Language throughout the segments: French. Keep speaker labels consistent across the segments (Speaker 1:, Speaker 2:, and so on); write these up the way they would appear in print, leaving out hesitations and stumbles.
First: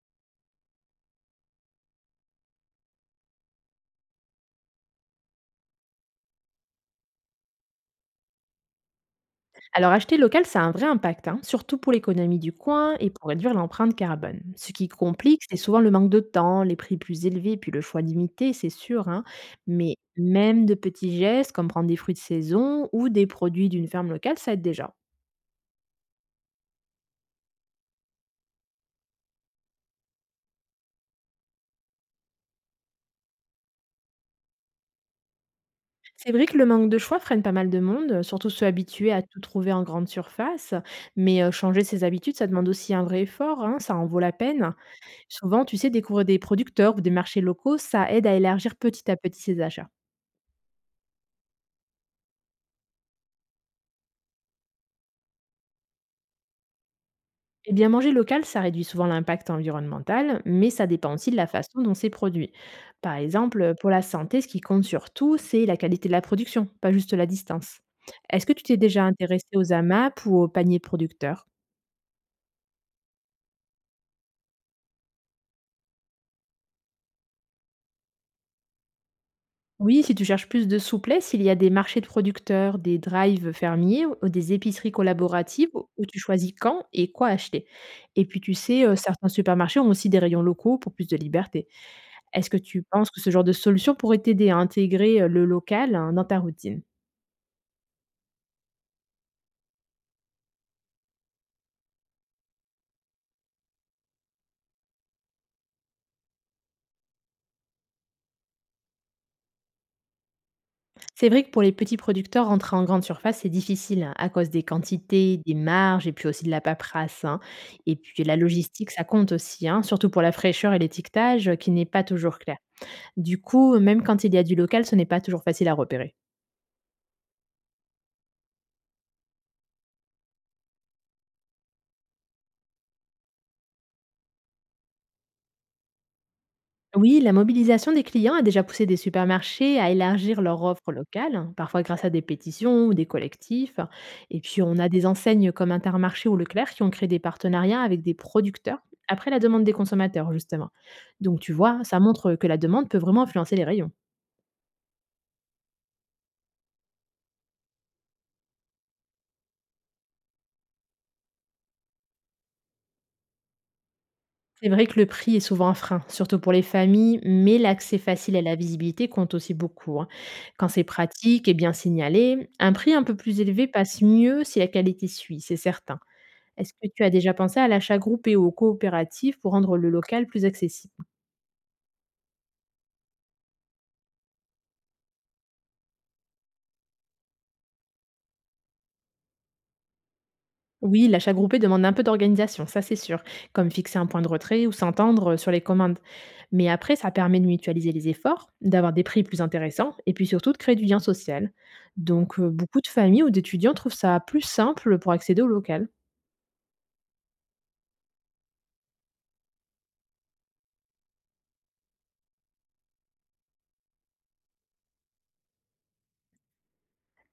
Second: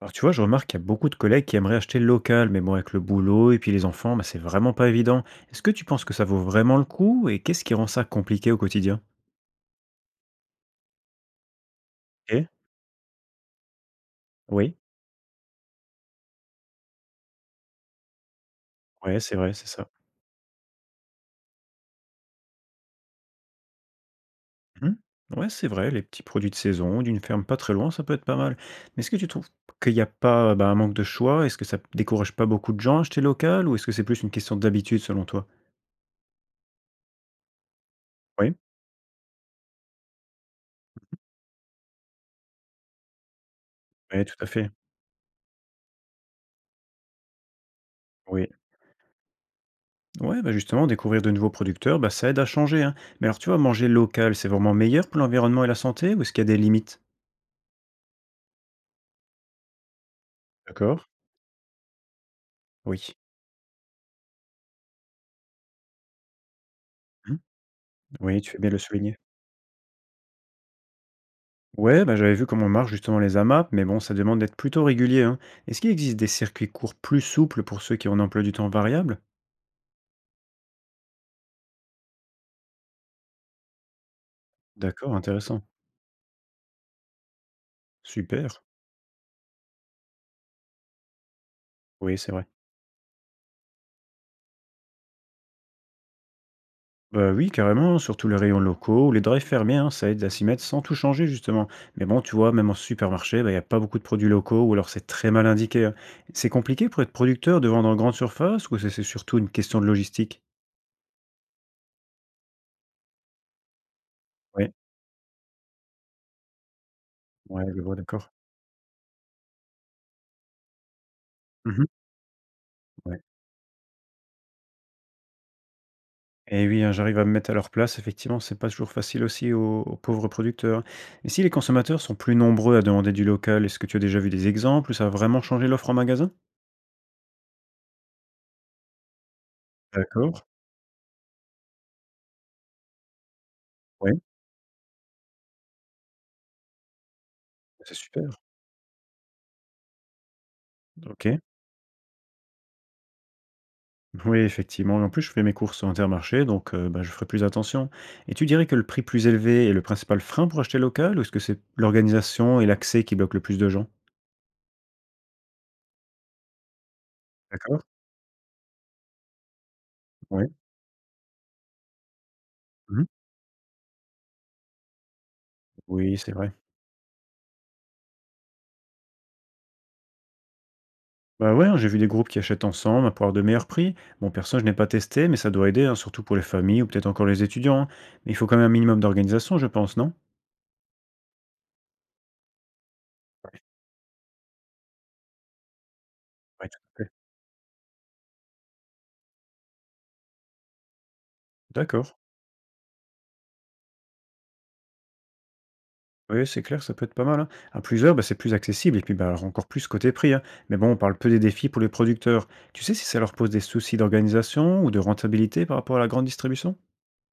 Speaker 1: Alors tu vois, je remarque qu'il y a beaucoup de collègues qui aimeraient acheter local, mais bon, avec le boulot et puis les enfants, bah, c'est vraiment pas évident. Est-ce que tu penses que ça vaut vraiment le coup et qu'est-ce qui rend ça compliqué au quotidien?
Speaker 2: Alors acheter local, ça a un vrai impact, hein, surtout pour l'économie
Speaker 1: Ok.
Speaker 2: du coin et pour réduire l'empreinte carbone. Ce
Speaker 1: Oui.
Speaker 2: qui complique, c'est souvent le manque de temps, les prix plus élevés, puis le choix limité, c'est sûr,
Speaker 1: Ouais,
Speaker 2: hein.
Speaker 1: c'est vrai, c'est ça.
Speaker 2: Mais même de petits gestes, comme prendre des fruits de saison ou des produits d'une ferme locale, ça aide déjà.
Speaker 1: Mhm. Ouais, c'est vrai, les petits produits de saison d'une ferme pas très loin, ça peut être pas mal. Mais est-ce que tu trouves qu'il n'y a pas bah, un manque de choix? Est-ce que ça décourage pas beaucoup de gens à acheter local ou est-ce que c'est plus une question d'habitude selon toi?
Speaker 2: C'est vrai que le manque de choix freine pas mal de monde, surtout
Speaker 1: Oui,
Speaker 2: ceux habitués à tout trouver en grande surface. Mais changer ses habitudes, ça demande aussi un vrai effort, hein, ça en vaut
Speaker 1: oui,
Speaker 2: la
Speaker 1: tout à fait.
Speaker 2: peine. Souvent, tu sais, découvrir des producteurs ou des marchés locaux, ça aide à
Speaker 1: Oui.
Speaker 2: élargir petit à petit ses achats.
Speaker 1: Ouais, bah justement, découvrir de nouveaux producteurs, bah ça aide à changer, hein. Mais alors, tu vois, manger local, c'est vraiment meilleur pour l'environnement et la santé ou est-ce qu'il y a des limites?
Speaker 2: Eh bien, manger local, ça réduit souvent l'impact environnemental, mais ça
Speaker 1: D'accord?
Speaker 2: dépend aussi de la façon dont c'est produit.
Speaker 1: Oui.
Speaker 2: Par exemple, pour la santé, ce qui compte surtout, c'est la qualité de la production, pas juste la
Speaker 1: Hmm,
Speaker 2: distance.
Speaker 1: oui,
Speaker 2: Est-ce
Speaker 1: tu
Speaker 2: que
Speaker 1: fais
Speaker 2: tu
Speaker 1: bien de
Speaker 2: t'es
Speaker 1: le
Speaker 2: déjà
Speaker 1: souligner.
Speaker 2: intéressé aux AMAP ou aux paniers producteurs?
Speaker 1: Ouais, bah j'avais vu comment marchent justement les AMAP, mais bon, ça demande d'être plutôt régulier, hein. Est-ce qu'il existe des circuits courts plus souples pour ceux qui ont un emploi du temps variable?
Speaker 2: Oui, si tu cherches plus de souplesse, il y a des marchés de producteurs, des drives fermiers ou des épiceries
Speaker 1: D'accord, intéressant.
Speaker 2: collaboratives où tu choisis quand et quoi acheter. Et puis, tu
Speaker 1: Super.
Speaker 2: sais, certains supermarchés ont aussi des rayons locaux pour plus de liberté.
Speaker 1: Oui, c'est vrai.
Speaker 2: Est-ce que tu penses que ce genre de solution pourrait t'aider à intégrer, le local, hein, dans ta routine?
Speaker 1: Bah, oui, carrément, surtout les rayons locaux ou les drives fermiers, hein, ça aide à s'y mettre sans tout changer justement. Mais bon, tu vois, même en supermarché, bah, il n'y a pas beaucoup de produits locaux ou alors c'est très mal indiqué, hein. C'est compliqué pour être producteur de vendre en grande surface ou c'est surtout une question de logistique?
Speaker 2: C'est vrai que pour les petits producteurs, rentrer en grande surface, c'est difficile, hein, à cause des
Speaker 1: Oui.
Speaker 2: quantités, des marges et puis aussi de la paperasse, hein,
Speaker 1: Ouais, ouais, je vois,
Speaker 2: et puis
Speaker 1: d'accord.
Speaker 2: la logistique, ça compte aussi, hein, surtout pour la fraîcheur et l'étiquetage, qui
Speaker 1: Mhm.
Speaker 2: n'est pas toujours clair.
Speaker 1: Ouais.
Speaker 2: Du coup, même quand il y a du local, ce n'est pas toujours facile à repérer.
Speaker 1: Et oui, hein, j'arrive à me mettre à leur place. Effectivement, c'est pas toujours facile aussi aux pauvres producteurs, hein. Et si les consommateurs sont plus nombreux à demander du local, est-ce que tu as déjà vu des exemples où ça a vraiment changé l'offre en magasin?
Speaker 2: Oui, la mobilisation des clients a déjà poussé des supermarchés à
Speaker 1: D'accord.
Speaker 2: élargir leur offre locale, hein, parfois grâce à des pétitions ou des collectifs.
Speaker 1: Oui,
Speaker 2: Et puis, on a des enseignes comme Intermarché ou Leclerc qui ont créé des partenariats
Speaker 1: c'est
Speaker 2: avec des
Speaker 1: super.
Speaker 2: producteurs après la demande des consommateurs, justement.
Speaker 1: Ok.
Speaker 2: Donc, tu vois, ça montre que la demande peut vraiment influencer les rayons.
Speaker 1: Oui, effectivement. Et en plus, je fais mes courses au Intermarché, donc bah, je ferai plus attention. Et tu dirais que le prix plus élevé est le principal frein pour acheter local, ou est-ce que c'est l'organisation et l'accès qui bloquent le plus de gens?
Speaker 2: C'est vrai que le prix est souvent un frein, surtout pour les familles, mais
Speaker 1: D'accord.
Speaker 2: l'accès facile à la visibilité compte aussi beaucoup, hein.
Speaker 1: Oui.
Speaker 2: Quand c'est pratique et bien signalé, un prix un
Speaker 1: Mhm.
Speaker 2: peu plus élevé passe mieux si la qualité suit, c'est certain.
Speaker 1: Oui, c'est vrai.
Speaker 2: Est-ce que tu as déjà pensé à l'achat groupé ou aux coopératives pour rendre le local plus accessible?
Speaker 1: Bah ouais, hein, j'ai vu des groupes qui achètent ensemble à pouvoir de meilleurs prix. Bon, perso, je n'ai pas testé, mais ça doit aider, hein, surtout pour les familles ou peut-être encore les étudiants, hein. Mais il faut quand même un minimum d'organisation, je pense, non?
Speaker 2: Oui, l'achat groupé demande un peu d'organisation, ça c'est sûr, comme fixer un point de retrait ou s'entendre sur les commandes.
Speaker 1: Oui,
Speaker 2: Mais
Speaker 1: tout
Speaker 2: après,
Speaker 1: à fait.
Speaker 2: ça permet de mutualiser les efforts, d'avoir des prix plus intéressants et puis surtout de créer du lien social.
Speaker 1: D'accord.
Speaker 2: Donc, beaucoup de familles ou d'étudiants trouvent ça plus simple pour accéder au local.
Speaker 1: Oui, c'est clair, ça peut être pas mal, hein. À plusieurs, bah, c'est plus accessible et puis bah, alors encore plus côté prix, hein. Mais bon, on parle peu des défis pour les producteurs. Tu sais si ça leur pose des soucis d'organisation ou de rentabilité par rapport à la grande distribution?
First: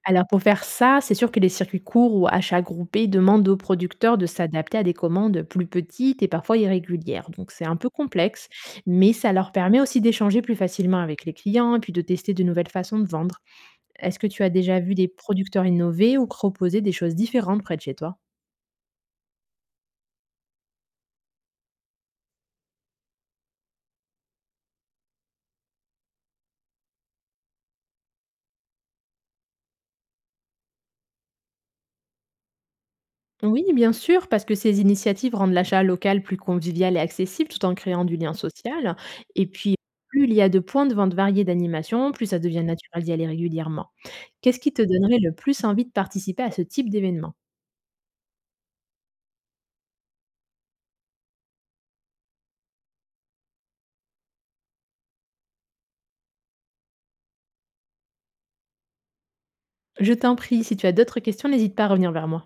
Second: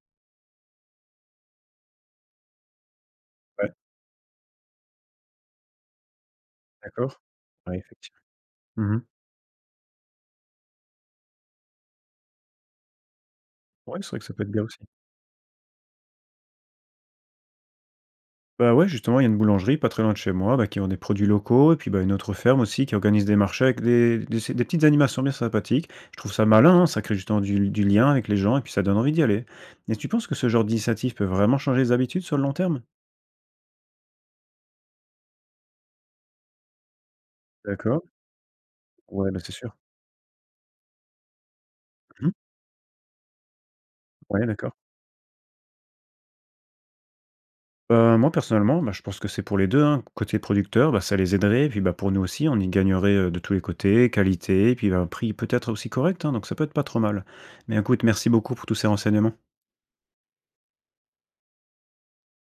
Speaker 2: Alors pour faire ça, c'est sûr que les circuits courts ou achats groupés demandent aux
Speaker 1: Ouais,
Speaker 2: producteurs de s'adapter à des commandes plus petites et parfois
Speaker 1: d'accord.
Speaker 2: irrégulières. Donc c'est un
Speaker 1: Ouais,
Speaker 2: peu
Speaker 1: effectivement.
Speaker 2: complexe,
Speaker 1: Mhm.
Speaker 2: mais ça leur permet aussi d'échanger plus facilement avec les clients et puis de tester de nouvelles façons de vendre.
Speaker 1: Ouais, c'est vrai
Speaker 2: Est-ce
Speaker 1: que
Speaker 2: que
Speaker 1: ça peut
Speaker 2: tu as
Speaker 1: être bien aussi.
Speaker 2: déjà vu des producteurs innover ou proposer des choses différentes près de chez toi?
Speaker 1: Bah ouais, justement, il y a une boulangerie pas très loin de chez moi bah, qui ont des produits locaux et puis bah, une autre ferme aussi qui organise des marchés avec des petites animations bien sympathiques. Je trouve ça malin, hein, ça crée justement du lien avec les gens et puis ça donne envie d'y aller. Et tu penses que ce genre d'initiative peut vraiment changer les habitudes sur le long terme?
Speaker 2: Oui, bien sûr, parce que ces initiatives rendent l'achat local plus convivial et accessible tout en
Speaker 1: D'accord.
Speaker 2: créant du lien social.
Speaker 1: Ouais, bah,
Speaker 2: Et
Speaker 1: c'est sûr.
Speaker 2: puis, plus il y a de points de vente variés d'animation, plus
Speaker 1: Mmh.
Speaker 2: ça devient naturel d'y aller régulièrement.
Speaker 1: Ouais,
Speaker 2: Qu'est-ce
Speaker 1: d'accord.
Speaker 2: qui te donnerait le plus envie de participer à ce type d'événement?
Speaker 1: Moi personnellement, bah, je pense que c'est pour les deux, hein. Côté producteur, bah, ça les aiderait et puis, bah, pour nous aussi, on y gagnerait, de tous les côtés, qualité et puis, bah, un prix peut-être aussi correct, hein, donc ça peut être pas trop mal. Mais écoute, merci beaucoup pour tous ces renseignements.
Speaker 2: Je t'en prie, si tu as d'autres questions, n'hésite pas à revenir vers moi.